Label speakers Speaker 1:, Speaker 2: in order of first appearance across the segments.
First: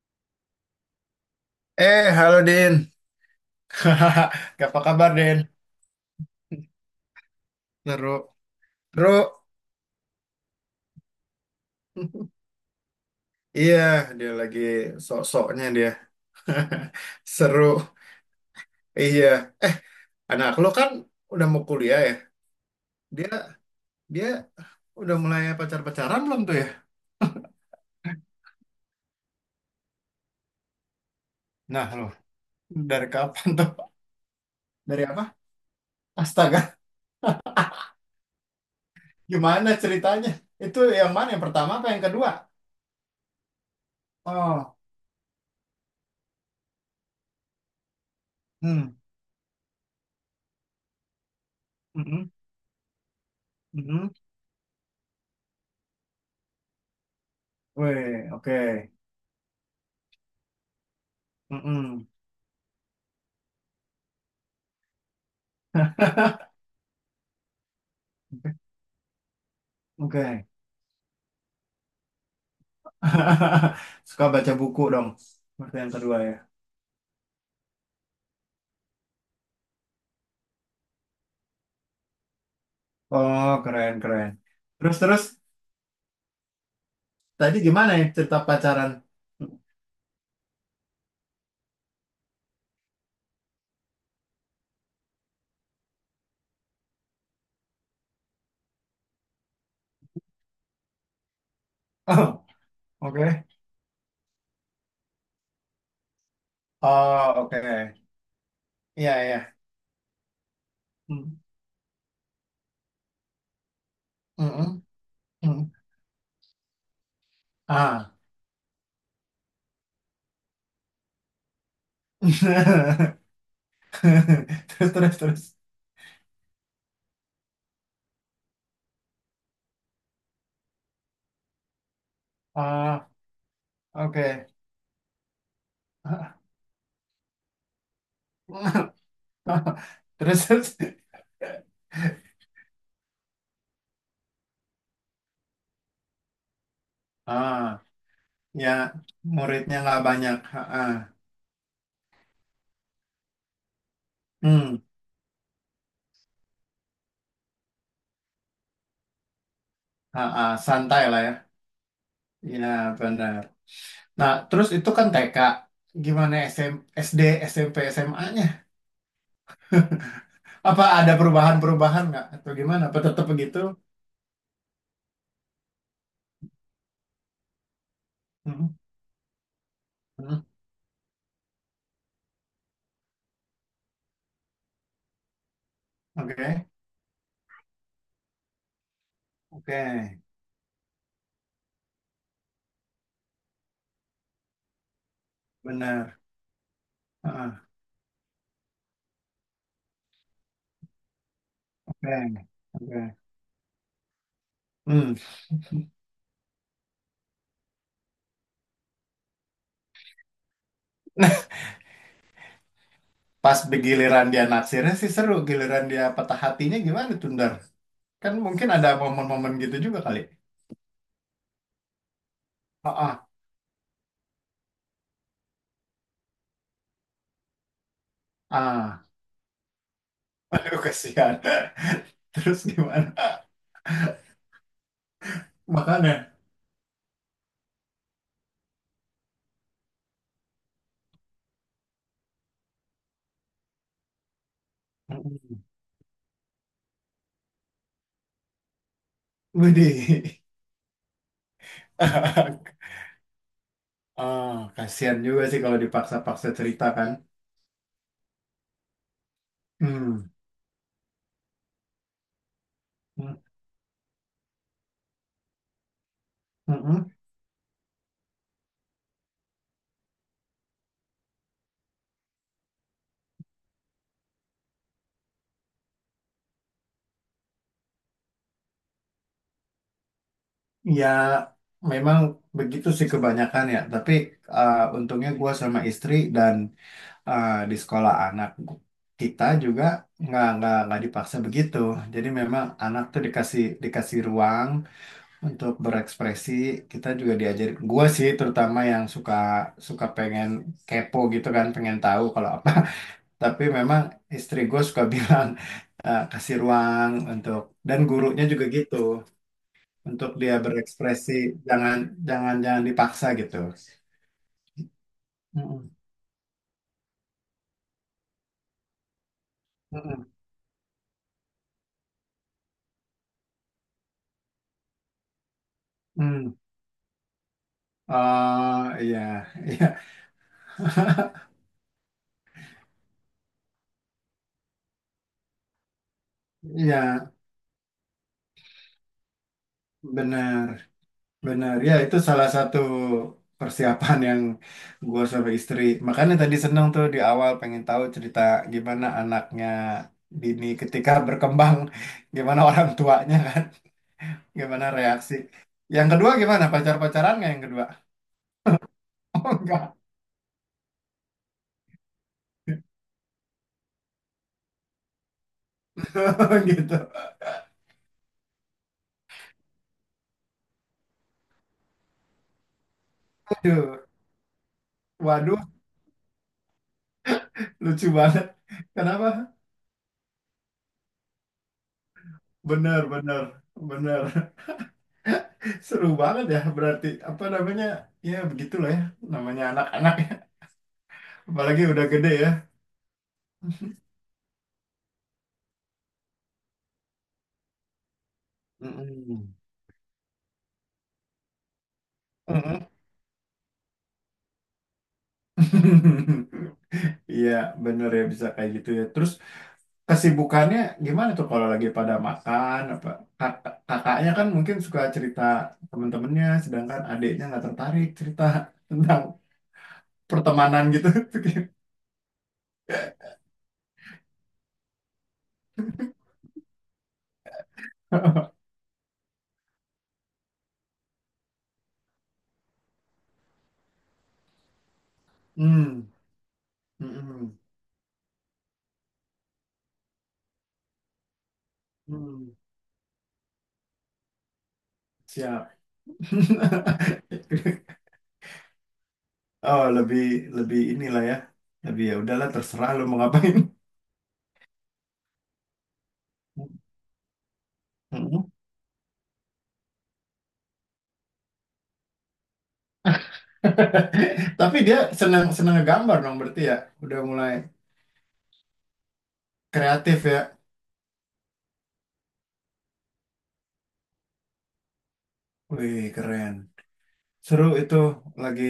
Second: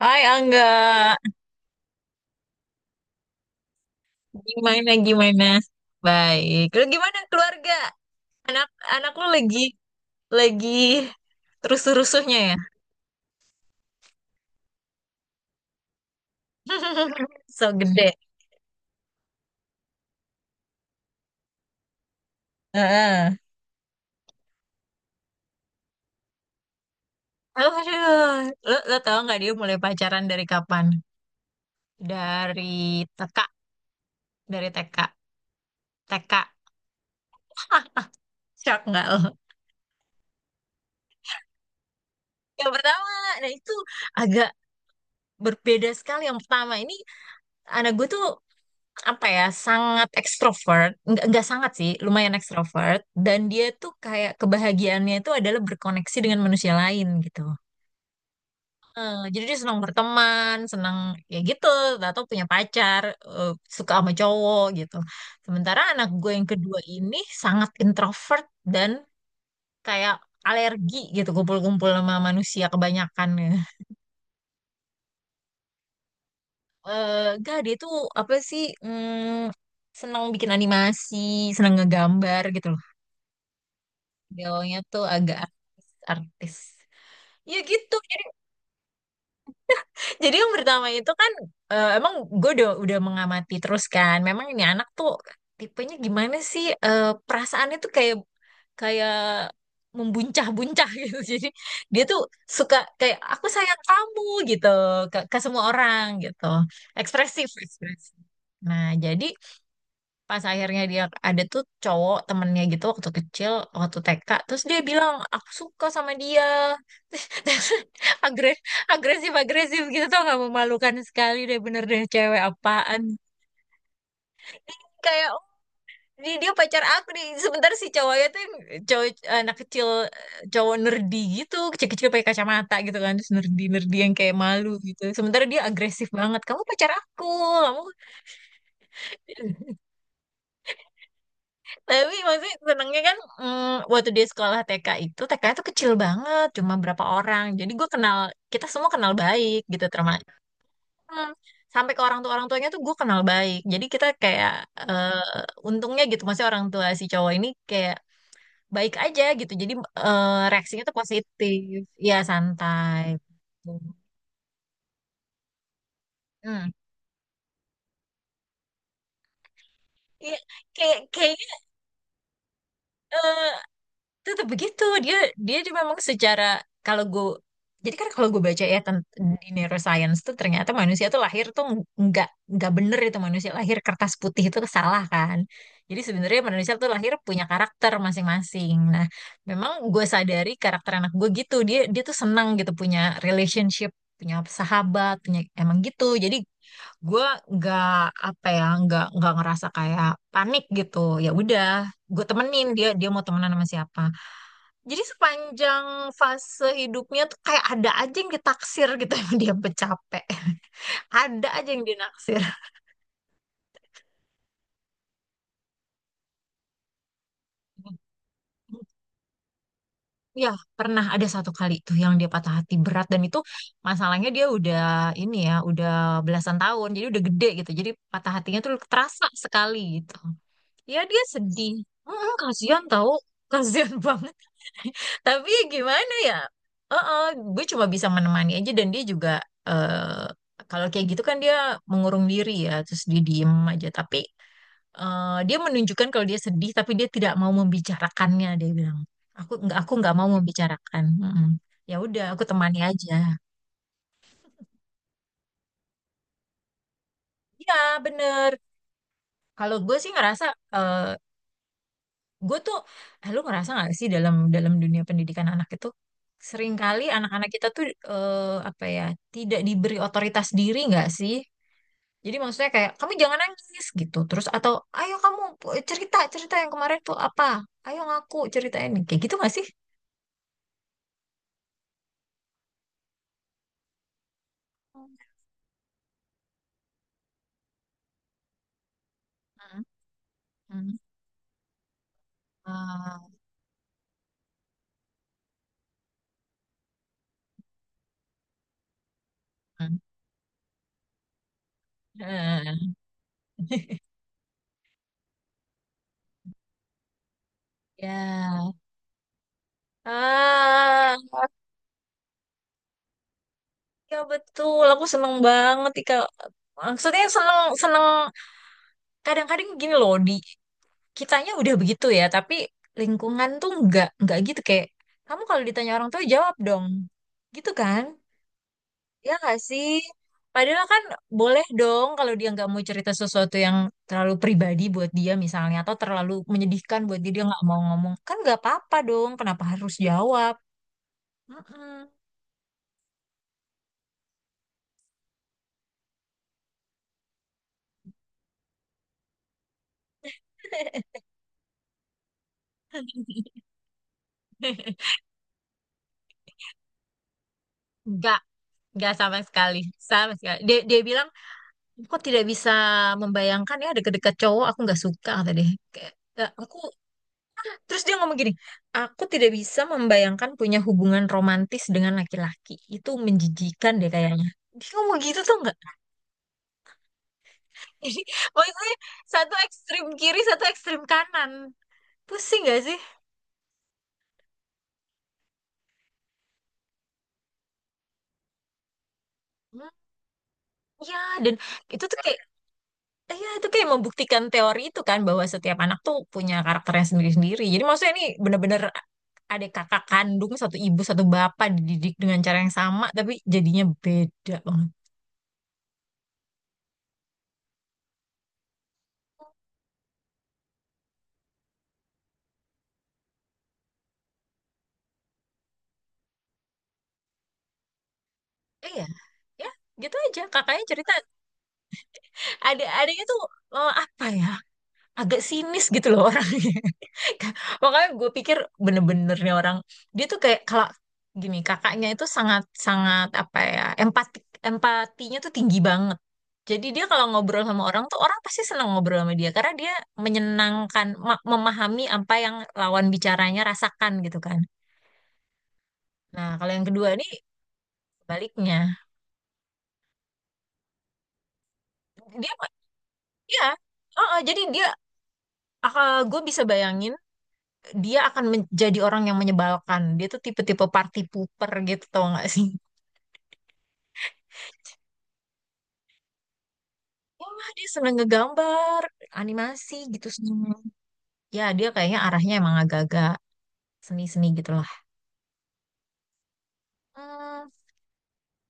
Speaker 1: Hai Angga,
Speaker 2: Halo Din. Apa
Speaker 1: gimana
Speaker 2: kabar, Din?
Speaker 1: gimana? Baik. Lu gimana keluarga?
Speaker 2: Seru.
Speaker 1: Anak anak
Speaker 2: Seru.
Speaker 1: lu lagi rusuh-rusuhnya ya?
Speaker 2: Iya, dia lagi sok-soknya dia. Seru.
Speaker 1: So gede.
Speaker 2: Iya. Anak lo kan udah mau kuliah ya. Dia
Speaker 1: Heeh.
Speaker 2: dia udah mulai pacar-pacaran belum tuh ya?
Speaker 1: Aduh, lu tau nggak dia mulai pacaran dari kapan?
Speaker 2: Nah, lo.
Speaker 1: Dari
Speaker 2: Dari
Speaker 1: TK,
Speaker 2: kapan tuh?
Speaker 1: dari TK,
Speaker 2: Dari apa?
Speaker 1: TK.
Speaker 2: Astaga.
Speaker 1: Shock nggak lo?
Speaker 2: Gimana ceritanya? Itu yang mana? Yang pertama apa yang kedua?
Speaker 1: Yang pertama, nah itu agak
Speaker 2: Oh,
Speaker 1: berbeda sekali. Yang pertama ini anak gue tuh
Speaker 2: hmm,
Speaker 1: apa ya sangat ekstrovert nggak sangat sih
Speaker 2: mm-mm,
Speaker 1: lumayan ekstrovert dan dia tuh
Speaker 2: mm-mm.
Speaker 1: kayak kebahagiaannya itu adalah berkoneksi dengan manusia lain gitu.
Speaker 2: Weh, oke.
Speaker 1: Jadi dia senang berteman senang ya gitu
Speaker 2: Mm-mm.
Speaker 1: atau punya pacar, eh, suka sama cowok gitu, sementara anak gue yang kedua ini sangat introvert dan kayak
Speaker 2: Oke.
Speaker 1: alergi gitu kumpul-kumpul sama manusia kebanyakan ya.
Speaker 2: Suka baca buku dong. Berarti yang kedua ya.
Speaker 1: Gak, dia tuh apa sih, senang bikin animasi, senang ngegambar gitu loh.
Speaker 2: Oh, keren, keren.
Speaker 1: Beliaunya
Speaker 2: Terus,
Speaker 1: tuh
Speaker 2: terus.
Speaker 1: agak artis-artis. Ya
Speaker 2: Tadi gimana
Speaker 1: gitu.
Speaker 2: ya
Speaker 1: Jadi,
Speaker 2: cerita pacaran?
Speaker 1: jadi yang pertama itu kan, emang gue udah mengamati terus kan. Memang ini anak tuh tipenya gimana sih? Perasaannya tuh kayak kayak membuncah-buncah gitu. Jadi dia tuh
Speaker 2: Oh,
Speaker 1: suka kayak
Speaker 2: oke.
Speaker 1: aku sayang kamu gitu ke semua orang gitu.
Speaker 2: Oh,
Speaker 1: Ekspresif,
Speaker 2: oke.
Speaker 1: ekspresif. Nah,
Speaker 2: Iya,
Speaker 1: jadi
Speaker 2: iya.
Speaker 1: pas akhirnya dia
Speaker 2: Hmm,
Speaker 1: ada tuh cowok temennya gitu waktu kecil, waktu TK, terus dia
Speaker 2: mm,
Speaker 1: bilang
Speaker 2: mm,
Speaker 1: aku
Speaker 2: mm.
Speaker 1: suka sama dia.
Speaker 2: Ah.
Speaker 1: Agresif agresif agresif gitu tuh, nggak memalukan sekali deh, bener deh, cewek apaan
Speaker 2: Terus, terus,
Speaker 1: kayak, "Oh,
Speaker 2: terus.
Speaker 1: dia pacar aku nih." Sebentar, si cowoknya tuh yang cowok anak kecil, cowok nerdi gitu, kecil-kecil pakai kacamata gitu
Speaker 2: Ah,
Speaker 1: kan, terus nerdi nerdi yang kayak
Speaker 2: oke.
Speaker 1: malu gitu, sementara dia agresif banget, kamu pacar aku, kamu.
Speaker 2: Terus, terus.
Speaker 1: Tapi maksudnya senengnya kan, waktu dia sekolah TK itu, TK itu kecil banget, cuma berapa orang, jadi
Speaker 2: Ah,
Speaker 1: gue kenal, kita
Speaker 2: ya.
Speaker 1: semua kenal baik
Speaker 2: Muridnya
Speaker 1: gitu,
Speaker 2: nggak
Speaker 1: termasuk.
Speaker 2: banyak. Ah, ah.
Speaker 1: Hmm, sampai ke orang tuanya tuh gue kenal baik, jadi kita kayak,
Speaker 2: Hmm.
Speaker 1: eh, untungnya gitu, maksudnya orang tua si cowok ini kayak baik aja gitu, jadi
Speaker 2: Ah,
Speaker 1: eh,
Speaker 2: ah.
Speaker 1: reaksinya tuh
Speaker 2: Santai lah ya.
Speaker 1: positif, ya
Speaker 2: Iya,
Speaker 1: santai.
Speaker 2: benar. Nah, terus itu kan TK. Gimana
Speaker 1: Hmm.
Speaker 2: SM, SD, SMP, SMA-nya?
Speaker 1: Iya,
Speaker 2: Apa
Speaker 1: kayak
Speaker 2: ada
Speaker 1: kayaknya
Speaker 2: perubahan-perubahan nggak? Atau gimana? Apa tetap
Speaker 1: eh,
Speaker 2: begitu?
Speaker 1: tetap begitu. Dia dia juga memang secara, kalau gue, jadi kan kalau gue baca
Speaker 2: Hmm,
Speaker 1: ya, di neuroscience tuh
Speaker 2: hmm,
Speaker 1: ternyata manusia tuh lahir tuh nggak nggak bener itu, manusia lahir kertas putih itu salah kan. Jadi sebenarnya
Speaker 2: oke,
Speaker 1: manusia tuh lahir punya karakter masing-masing. Nah, memang
Speaker 2: oke,
Speaker 1: gue sadari karakter anak gue gitu, dia dia tuh senang gitu punya relationship, punya sahabat, punya, emang
Speaker 2: benar.
Speaker 1: gitu. Jadi gue
Speaker 2: Heeh,
Speaker 1: nggak, apa ya, nggak ngerasa kayak panik gitu. Ya udah, gue
Speaker 2: oke,
Speaker 1: temenin dia,
Speaker 2: oke.
Speaker 1: dia mau temenan sama siapa. Jadi
Speaker 2: Hmm.
Speaker 1: sepanjang fase hidupnya tuh kayak ada aja yang ditaksir gitu yang dia bercapek. Ada aja yang dinaksir.
Speaker 2: Pas giliran dia naksirnya sih seru. Giliran dia patah hatinya gimana tuh, Ndar? Kan mungkin ada momen-momen gitu juga kali.
Speaker 1: Ya, pernah ada satu kali tuh yang dia patah hati berat,
Speaker 2: Heeh,
Speaker 1: dan itu masalahnya dia udah ini ya, udah belasan tahun. Jadi udah gede gitu. Jadi patah hatinya tuh
Speaker 2: ah,
Speaker 1: terasa sekali gitu.
Speaker 2: aduh,
Speaker 1: Ya dia
Speaker 2: kasihan.
Speaker 1: sedih.
Speaker 2: Terus
Speaker 1: Kasihan tau.
Speaker 2: gimana?
Speaker 1: Kasihan banget. Tapi ya gimana
Speaker 2: Makanya.
Speaker 1: ya? Heeh, gue cuma bisa menemani aja, dan dia juga eh kalau kayak gitu kan dia mengurung diri ya, terus dia diem aja. Tapi dia
Speaker 2: Mm-mm.
Speaker 1: menunjukkan kalau dia sedih, tapi dia tidak mau membicarakannya. Dia bilang, aku nggak
Speaker 2: Widih.
Speaker 1: mau membicarakan. Mm-mm. Ya udah, aku temani aja.
Speaker 2: Ah, kasihan juga sih kalau dipaksa-paksa cerita kan.
Speaker 1: Ya bener. Kalau gue sih
Speaker 2: Hmm.
Speaker 1: ngerasa, eh, Gue tuh,
Speaker 2: Hmm,
Speaker 1: lu ngerasa nggak sih, dalam dalam dunia pendidikan anak itu seringkali
Speaker 2: mm-mm.
Speaker 1: anak-anak kita tuh eh, apa ya tidak diberi otoritas diri nggak sih? Jadi maksudnya kayak kamu jangan nangis gitu, terus, atau ayo kamu cerita, cerita yang kemarin tuh apa? Ayo ngaku, ceritain, kayak gitu nggak sih?
Speaker 2: Ya, memang begitu sih kebanyakan ya. Tapi untungnya gue sama istri dan di sekolah anak kita
Speaker 1: Hmm,
Speaker 2: juga nggak
Speaker 1: hmm,
Speaker 2: nggak dipaksa begitu. Jadi memang anak tuh dikasih dikasih ruang untuk berekspresi. Kita juga diajarin. Gue sih terutama yang suka
Speaker 1: hmm.
Speaker 2: suka pengen kepo gitu kan, pengen tahu kalau apa.
Speaker 1: Hmm.
Speaker 2: Tapi memang istri gue suka bilang, kasih ruang untuk dan gurunya juga
Speaker 1: Ya,
Speaker 2: gitu untuk dia
Speaker 1: ah,
Speaker 2: berekspresi, jangan jangan jangan dipaksa gitu.
Speaker 1: ya betul. Aku seneng
Speaker 2: Mm-mm,
Speaker 1: banget Ika. Maksudnya seneng, seneng. Kadang-kadang gini loh,
Speaker 2: mm-mm,
Speaker 1: di kitanya udah begitu ya, tapi lingkungan tuh nggak gitu, kayak kamu kalau ditanya orang tua
Speaker 2: mm.
Speaker 1: jawab dong, gitu kan?
Speaker 2: Oh iya.
Speaker 1: Ya nggak
Speaker 2: Iya,
Speaker 1: sih? Padahal kan boleh dong kalau dia nggak mau cerita sesuatu yang terlalu pribadi buat dia misalnya, atau terlalu
Speaker 2: iya,
Speaker 1: menyedihkan buat dia, dia nggak mau ngomong kan nggak apa-apa dong. Kenapa harus jawab?
Speaker 2: benar, benar ya.
Speaker 1: Mm-mm.
Speaker 2: Itu salah satu persiapan yang gue sama istri, makanya tadi seneng tuh di awal pengen tahu cerita gimana anaknya Dini ketika berkembang, gimana orang tuanya kan. Gimana reaksi? Yang kedua gimana? Pacar-pacaran nggak yang kedua?
Speaker 1: Enggak, enggak sama
Speaker 2: Oh
Speaker 1: sekali,
Speaker 2: enggak.
Speaker 1: sama sekali. Dia bilang, kok tidak bisa membayangkan ya deket-deket cowok, aku nggak suka, kata dia. Kayak, "Ya, aku."
Speaker 2: Gitu.
Speaker 1: Terus dia ngomong gini, aku tidak bisa membayangkan punya hubungan romantis dengan laki-laki. Itu menjijikan
Speaker 2: Aduh,
Speaker 1: deh kayaknya. Dia ngomong gitu tuh
Speaker 2: waduh,
Speaker 1: nggak?
Speaker 2: lucu
Speaker 1: Jadi
Speaker 2: banget.
Speaker 1: maksudnya
Speaker 2: Kenapa?
Speaker 1: satu ekstrim kiri, satu ekstrim kanan. Pusing gak sih?
Speaker 2: Bener, bener, bener. Seru banget ya berarti. Apa namanya? Ya begitulah ya. Namanya
Speaker 1: Hmm,
Speaker 2: anak-anak ya.
Speaker 1: ya, dan
Speaker 2: Apalagi
Speaker 1: itu
Speaker 2: udah
Speaker 1: tuh
Speaker 2: gede
Speaker 1: kayak,
Speaker 2: ya.
Speaker 1: ya itu kayak membuktikan teori itu kan, bahwa setiap anak tuh punya karakternya sendiri-sendiri. Jadi maksudnya ini bener-bener
Speaker 2: Mm-mm.
Speaker 1: ada kakak kandung, satu ibu, satu bapak, dididik dengan cara yang
Speaker 2: Mm-mm.
Speaker 1: sama, tapi jadinya beda banget.
Speaker 2: Iya, bener ya bisa kayak gitu ya. Terus kesibukannya gimana tuh kalau lagi pada makan apa. Kak- kakaknya kan mungkin suka cerita temen-temennya sedangkan adiknya nggak tertarik cerita
Speaker 1: Iya,
Speaker 2: tentang
Speaker 1: ya gitu aja. Kakaknya
Speaker 2: pertemanan gitu.
Speaker 1: cerita, adik-adiknya tuh eh, apa ya agak sinis gitu loh orangnya. Makanya gue pikir benernya orang, dia tuh kayak kalau gini, kakaknya itu sangat sangat apa ya empatik, empatinya tuh tinggi
Speaker 2: hmm,
Speaker 1: banget. Jadi dia kalau
Speaker 2: hmm,
Speaker 1: ngobrol sama orang tuh, orang pasti senang ngobrol sama dia, karena dia menyenangkan, memahami apa
Speaker 2: hmm,
Speaker 1: yang lawan bicaranya rasakan gitu kan.
Speaker 2: siap.
Speaker 1: Nah, kalau yang kedua nih baliknya,
Speaker 2: Oh lebih, lebih inilah ya, lebih ya udahlah
Speaker 1: dia
Speaker 2: terserah lu mau ngapain.
Speaker 1: ya, oh, oh, jadi dia, ah, gue bisa bayangin, dia akan
Speaker 2: Mm-mm.
Speaker 1: menjadi orang yang menyebalkan. Dia tuh tipe-tipe party pooper gitu, tau gak sih?
Speaker 2: Tapi dia senang senang gambar dong berarti ya, udah mulai
Speaker 1: Wah, dia seneng ngegambar, animasi
Speaker 2: kreatif
Speaker 1: gitu
Speaker 2: ya.
Speaker 1: seneng. Ya, dia kayaknya arahnya emang agak-agak seni-seni gitu lah.
Speaker 2: Wih, keren. Seru
Speaker 1: Hmm,
Speaker 2: itu, lagi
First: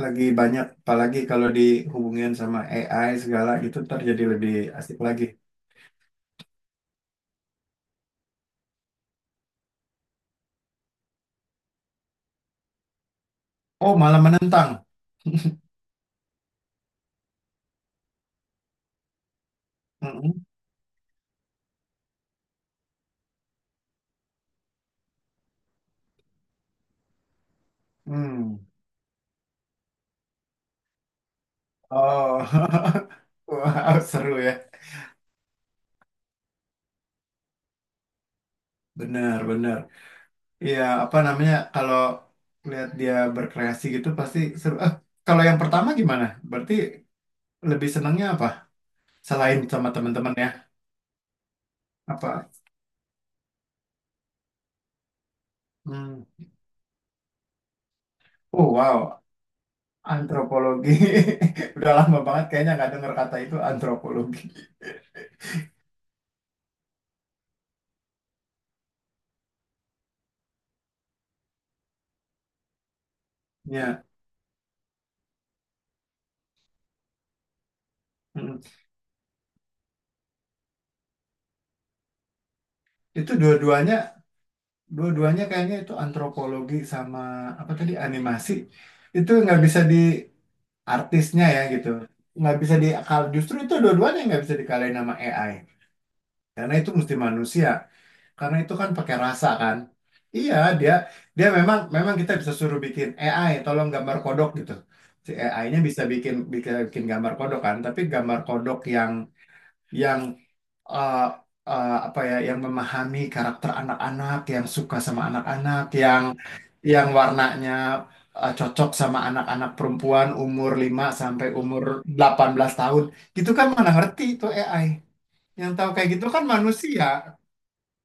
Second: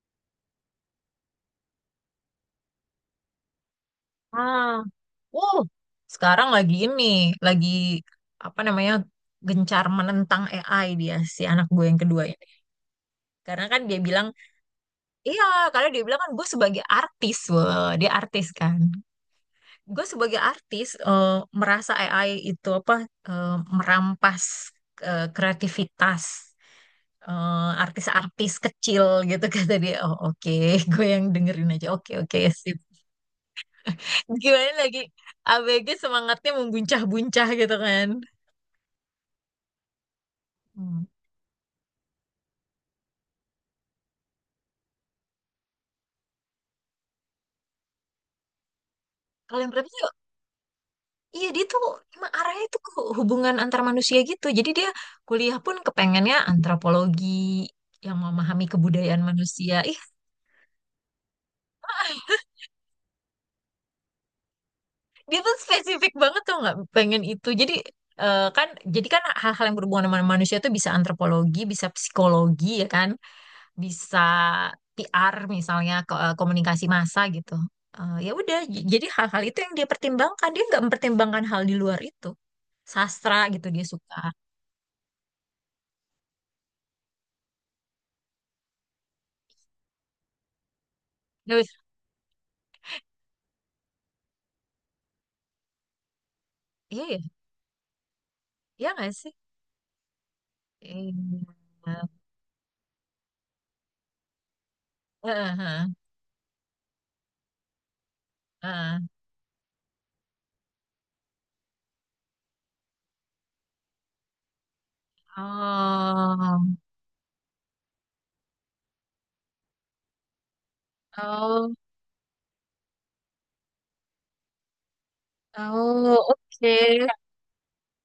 Speaker 2: lagi banyak apalagi kalau dihubungin sama AI segala gitu ntar jadi lebih
Speaker 1: ah,
Speaker 2: asik lagi.
Speaker 1: wow, sekarang lagi ini, lagi apa namanya, gencar menentang AI dia, si anak gue yang kedua ini. Karena kan
Speaker 2: Oh,
Speaker 1: dia
Speaker 2: malah
Speaker 1: bilang,
Speaker 2: menentang.
Speaker 1: iya, karena dia bilang kan, gue sebagai artis, wah, dia artis kan. Gue sebagai
Speaker 2: Mm-mm.
Speaker 1: artis, merasa AI itu apa, eh, merampas, kreativitas, artis-artis
Speaker 2: Hmm.
Speaker 1: kecil gitu, kata dia. Oh oke, gue yang dengerin aja. Oke oke sip.
Speaker 2: Oh. Wow, seru ya.
Speaker 1: Gimana lagi? ABG semangatnya membuncah-buncah gitu kan.
Speaker 2: Benar, benar. Iya,
Speaker 1: Hmm.
Speaker 2: apa namanya kalau lihat dia berkreasi gitu pasti seru. Ah, kalau yang pertama gimana? Berarti lebih senangnya apa? Selain
Speaker 1: Kalau yang
Speaker 2: sama
Speaker 1: berapa?
Speaker 2: teman-teman ya.
Speaker 1: Iya, dia tuh emang
Speaker 2: Apa?
Speaker 1: arahnya tuh ke hubungan antar manusia gitu. Jadi dia kuliah pun
Speaker 2: Hmm.
Speaker 1: kepengennya antropologi, yang memahami
Speaker 2: Oh, wow.
Speaker 1: kebudayaan manusia. Ih,
Speaker 2: Antropologi. Udah lama banget kayaknya nggak dengar kata itu antropologi.
Speaker 1: dia tuh spesifik banget tuh, nggak pengen itu, jadi kan, jadi kan hal-hal yang berhubungan dengan manusia tuh bisa antropologi, bisa psikologi ya kan,
Speaker 2: Ya,
Speaker 1: bisa PR misalnya, komunikasi massa gitu. Ya udah,
Speaker 2: mm.
Speaker 1: jadi hal-hal itu yang dia pertimbangkan, dia nggak mempertimbangkan hal di luar itu,
Speaker 2: Itu
Speaker 1: sastra gitu dia suka.
Speaker 2: dua-duanya kayaknya itu antropologi sama apa tadi animasi. Itu nggak bisa di, artisnya
Speaker 1: Ya
Speaker 2: ya
Speaker 1: wis,
Speaker 2: gitu. Nggak bisa di, justru itu dua-duanya nggak bisa dikalahin sama AI. Karena itu
Speaker 1: iya
Speaker 2: mesti
Speaker 1: ya
Speaker 2: manusia. Karena itu
Speaker 1: iya
Speaker 2: kan
Speaker 1: nggak
Speaker 2: pakai
Speaker 1: sih?
Speaker 2: rasa kan. Iya, dia dia memang,
Speaker 1: Iya.
Speaker 2: memang kita bisa suruh bikin AI tolong gambar kodok gitu. Si
Speaker 1: Heeh,
Speaker 2: AI-nya
Speaker 1: heeh,
Speaker 2: bisa bikin bikin bikin gambar kodok kan, tapi gambar kodok
Speaker 1: heeh.
Speaker 2: yang yang eh, apa ya, yang memahami karakter anak-anak, yang suka sama anak-anak, yang
Speaker 1: Oh
Speaker 2: warnanya cocok sama anak-anak perempuan umur lima sampai
Speaker 1: oh
Speaker 2: umur delapan belas tahun. Gitu kan mana ngerti itu AI. Yang tahu kayak
Speaker 1: oh
Speaker 2: gitu kan
Speaker 1: oke.
Speaker 2: manusia.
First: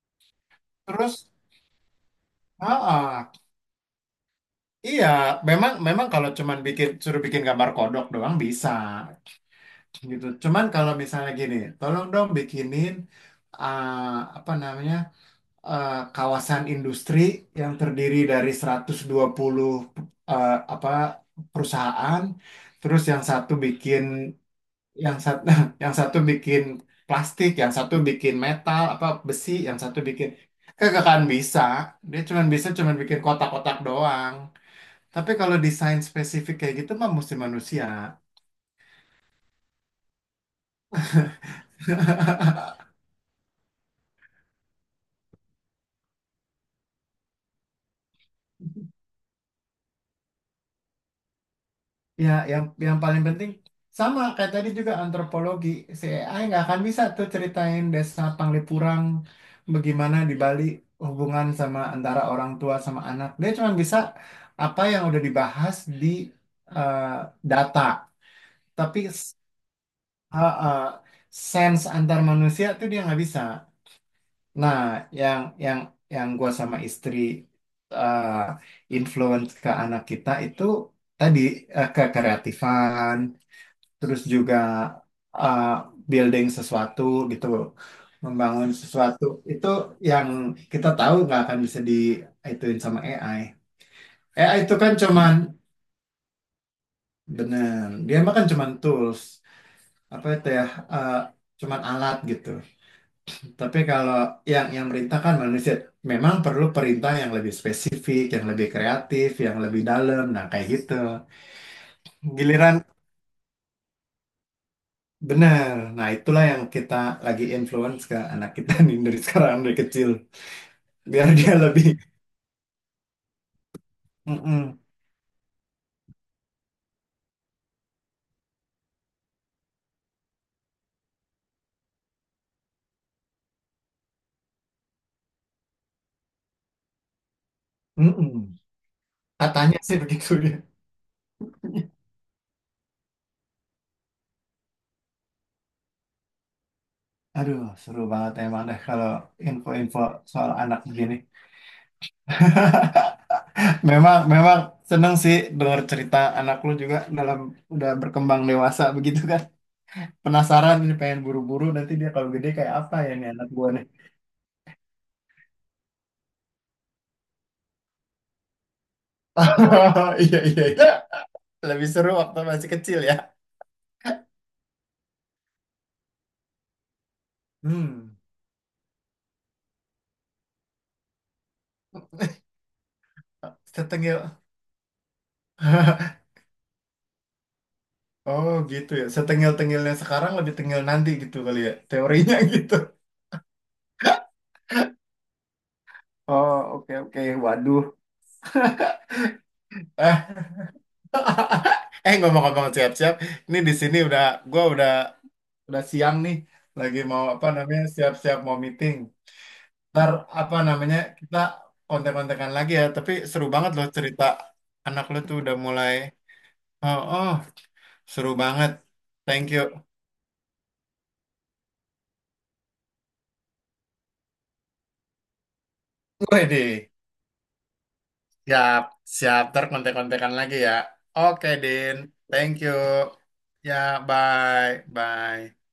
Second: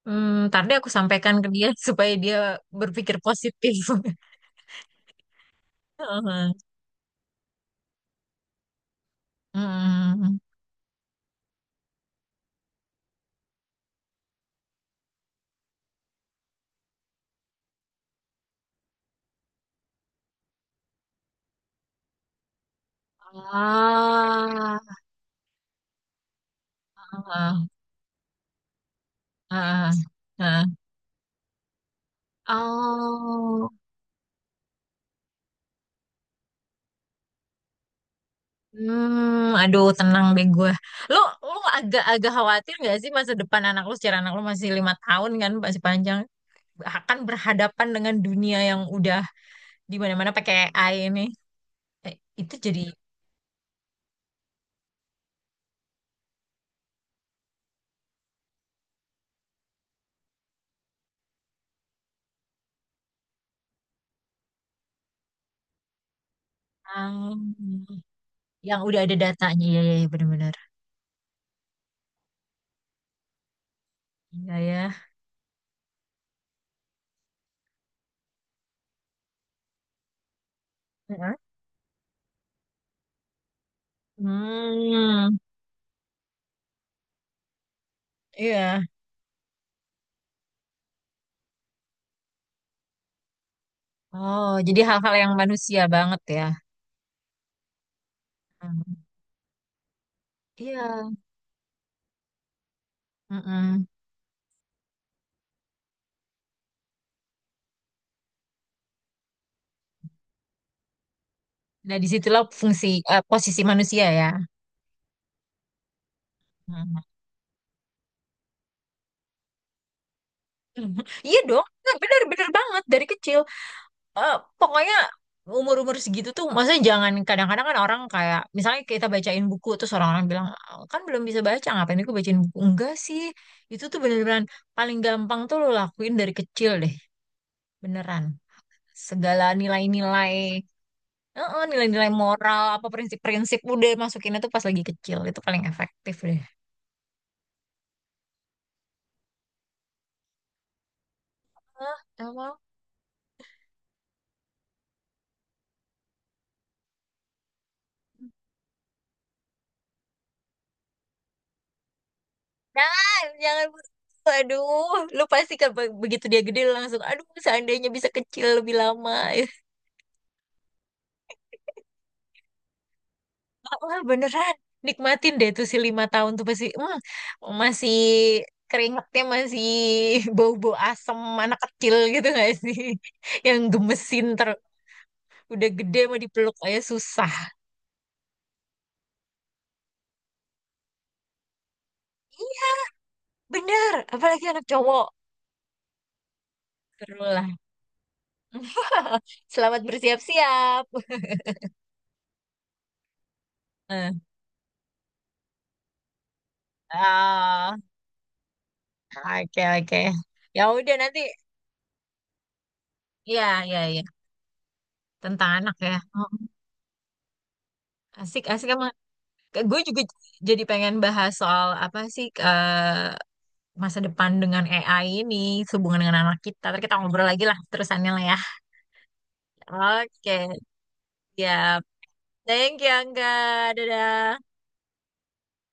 Speaker 1: Hmm, ntar deh aku
Speaker 2: Terus,
Speaker 1: sampaikan ke dia supaya dia
Speaker 2: ah,
Speaker 1: berpikir
Speaker 2: ah.
Speaker 1: positif.
Speaker 2: Iya, memang, memang kalau
Speaker 1: Heeh.
Speaker 2: cuman bikin suruh bikin gambar kodok doang bisa gitu.
Speaker 1: Hmm.
Speaker 2: Cuman kalau misalnya gini, tolong dong bikinin, uh, apa namanya, uh, kawasan industri yang terdiri dari 120, apa perusahaan, terus yang satu bikin,
Speaker 1: Ah,
Speaker 2: yang satu yang satu bikin plastik,
Speaker 1: ah,
Speaker 2: yang satu bikin metal apa besi, yang
Speaker 1: ah,
Speaker 2: satu bikin
Speaker 1: ah.
Speaker 2: kagak akan bisa. Dia cuman bisa bikin
Speaker 1: Oh,
Speaker 2: kotak-kotak doang. Tapi kalau desain spesifik kayak gitu mah mesti manusia.
Speaker 1: hmm, aduh tenang deh gue. Lo, lo agak-agak khawatir gak sih masa depan anak lo? Secara anak lo masih 5 tahun kan, masih panjang. Akan berhadapan dengan dunia yang udah di mana-mana pakai AI ini. Eh,
Speaker 2: Ya,
Speaker 1: itu jadi,
Speaker 2: yang paling penting sama kayak tadi juga antropologi. Si AI nggak akan bisa tuh ceritain desa Panglipurang bagaimana di Bali, hubungan sama antara orang tua sama anak. Dia cuma bisa apa yang udah dibahas di eh,
Speaker 1: ah,
Speaker 2: data.
Speaker 1: yang
Speaker 2: Tapi
Speaker 1: udah ada
Speaker 2: s-,
Speaker 1: datanya, ya, ya, ya
Speaker 2: eh,
Speaker 1: benar-benar.
Speaker 2: eh, sense antar manusia tuh dia nggak bisa. Nah,
Speaker 1: Iya
Speaker 2: yang yang yang gue sama istri eh influence ke anak kita itu
Speaker 1: ya.
Speaker 2: tadi, ke kreatifan, terus juga
Speaker 1: Hmm,
Speaker 2: eh, building sesuatu gitu, membangun
Speaker 1: iya.
Speaker 2: sesuatu itu yang kita tahu nggak akan bisa di ituin sama AI.
Speaker 1: Oh,
Speaker 2: AI itu
Speaker 1: jadi
Speaker 2: kan
Speaker 1: hal-hal yang
Speaker 2: cuman,
Speaker 1: manusia banget ya.
Speaker 2: bener, dia mah kan cuman
Speaker 1: Hmm,
Speaker 2: tools, apa itu ya,
Speaker 1: iya.
Speaker 2: eh, cuman alat gitu. Tapi
Speaker 1: Mm-mm.
Speaker 2: kalau yang merintahkan manusia memang perlu perintah yang lebih spesifik, yang lebih kreatif, yang lebih dalam. Nah, kayak gitu.
Speaker 1: Nah, disitulah
Speaker 2: Giliran
Speaker 1: fungsi, posisi manusia ya.
Speaker 2: benar. Nah, itulah yang kita
Speaker 1: Hmm.
Speaker 2: lagi influence ke anak kita nih dari sekarang dari kecil biar
Speaker 1: Iya
Speaker 2: dia
Speaker 1: dong. Nah,
Speaker 2: lebih.
Speaker 1: bener-bener banget dari kecil. Eh,
Speaker 2: Mm-mm.
Speaker 1: Pokoknya umur-umur segitu tuh, maksudnya jangan, kadang-kadang kan orang kayak, misalnya kita bacain buku, terus orang-orang bilang, "Ah, kan belum bisa baca, ngapain aku bacain buku?" Enggak sih, itu tuh bener-beneran paling gampang tuh lo lakuin dari kecil deh, beneran.
Speaker 2: Mm-mm.
Speaker 1: Segala
Speaker 2: Katanya sih begitu
Speaker 1: nilai-nilai,
Speaker 2: ya.
Speaker 1: Heeh, nilai-nilai moral apa prinsip-prinsip, udah masukin itu pas lagi kecil itu paling efektif deh.
Speaker 2: Aduh, seru banget emang deh kalau info-info soal anak begini.
Speaker 1: Hah, emang?
Speaker 2: Memang, memang seneng sih dengar cerita anak lu juga dalam udah berkembang dewasa begitu kan. Penasaran nih pengen buru-buru nanti dia kalau gede kayak apa ya
Speaker 1: Jangan,
Speaker 2: nih anak
Speaker 1: jangan.
Speaker 2: gua nih.
Speaker 1: Aduh, lu pasti kan, begitu dia gede lu langsung, aduh seandainya bisa kecil lebih lama.
Speaker 2: Iya, iya, iya. Lebih seru waktu masih kecil ya.
Speaker 1: Wah, beneran. Nikmatin deh tuh si 5 tahun tuh pasti, masih
Speaker 2: Hmm.
Speaker 1: keringetnya, masih bau-bau asem anak kecil gitu gak sih? Yang
Speaker 2: Setengil.
Speaker 1: gemesin, udah gede mau dipeluk aja susah.
Speaker 2: Oh, gitu ya. Setengil-tengilnya sekarang lebih tengil nanti gitu kali ya. Teorinya gitu.
Speaker 1: Bener, apalagi anak cowok.
Speaker 2: Oh, oke,
Speaker 1: Seru
Speaker 2: oke.
Speaker 1: lah.
Speaker 2: Waduh.
Speaker 1: Selamat
Speaker 2: Eh,
Speaker 1: bersiap-siap.
Speaker 2: eh, ngomong-ngomong siap-siap. Ini di sini
Speaker 1: Eh,
Speaker 2: udah, gua udah siang nih. Lagi mau apa
Speaker 1: ah,
Speaker 2: namanya siap-siap mau meeting.
Speaker 1: oke oke.
Speaker 2: Ntar apa
Speaker 1: Ya udah
Speaker 2: namanya
Speaker 1: nanti.
Speaker 2: kita kontek-kontekan lagi ya. Tapi seru
Speaker 1: Ya
Speaker 2: banget loh
Speaker 1: ya ya.
Speaker 2: cerita anak lu tuh
Speaker 1: Tentang
Speaker 2: udah
Speaker 1: anak
Speaker 2: mulai.
Speaker 1: ya. Oh,
Speaker 2: Oh, oh, seru
Speaker 1: asik asik
Speaker 2: banget.
Speaker 1: emang.
Speaker 2: Thank you.
Speaker 1: Gue juga jadi pengen bahas soal apa sih, masa depan dengan AI ini, hubungan dengan anak kita. Ntar
Speaker 2: Deh,
Speaker 1: kita ngobrol lagi lah terusannya lah ya.
Speaker 2: siap, siap. Ntar kontek-kontekan
Speaker 1: Oke,
Speaker 2: lagi ya. Oke,
Speaker 1: siap.
Speaker 2: Din. Thank you.
Speaker 1: Thank you Angga.
Speaker 2: Ya,
Speaker 1: Dadah.
Speaker 2: bye, bye.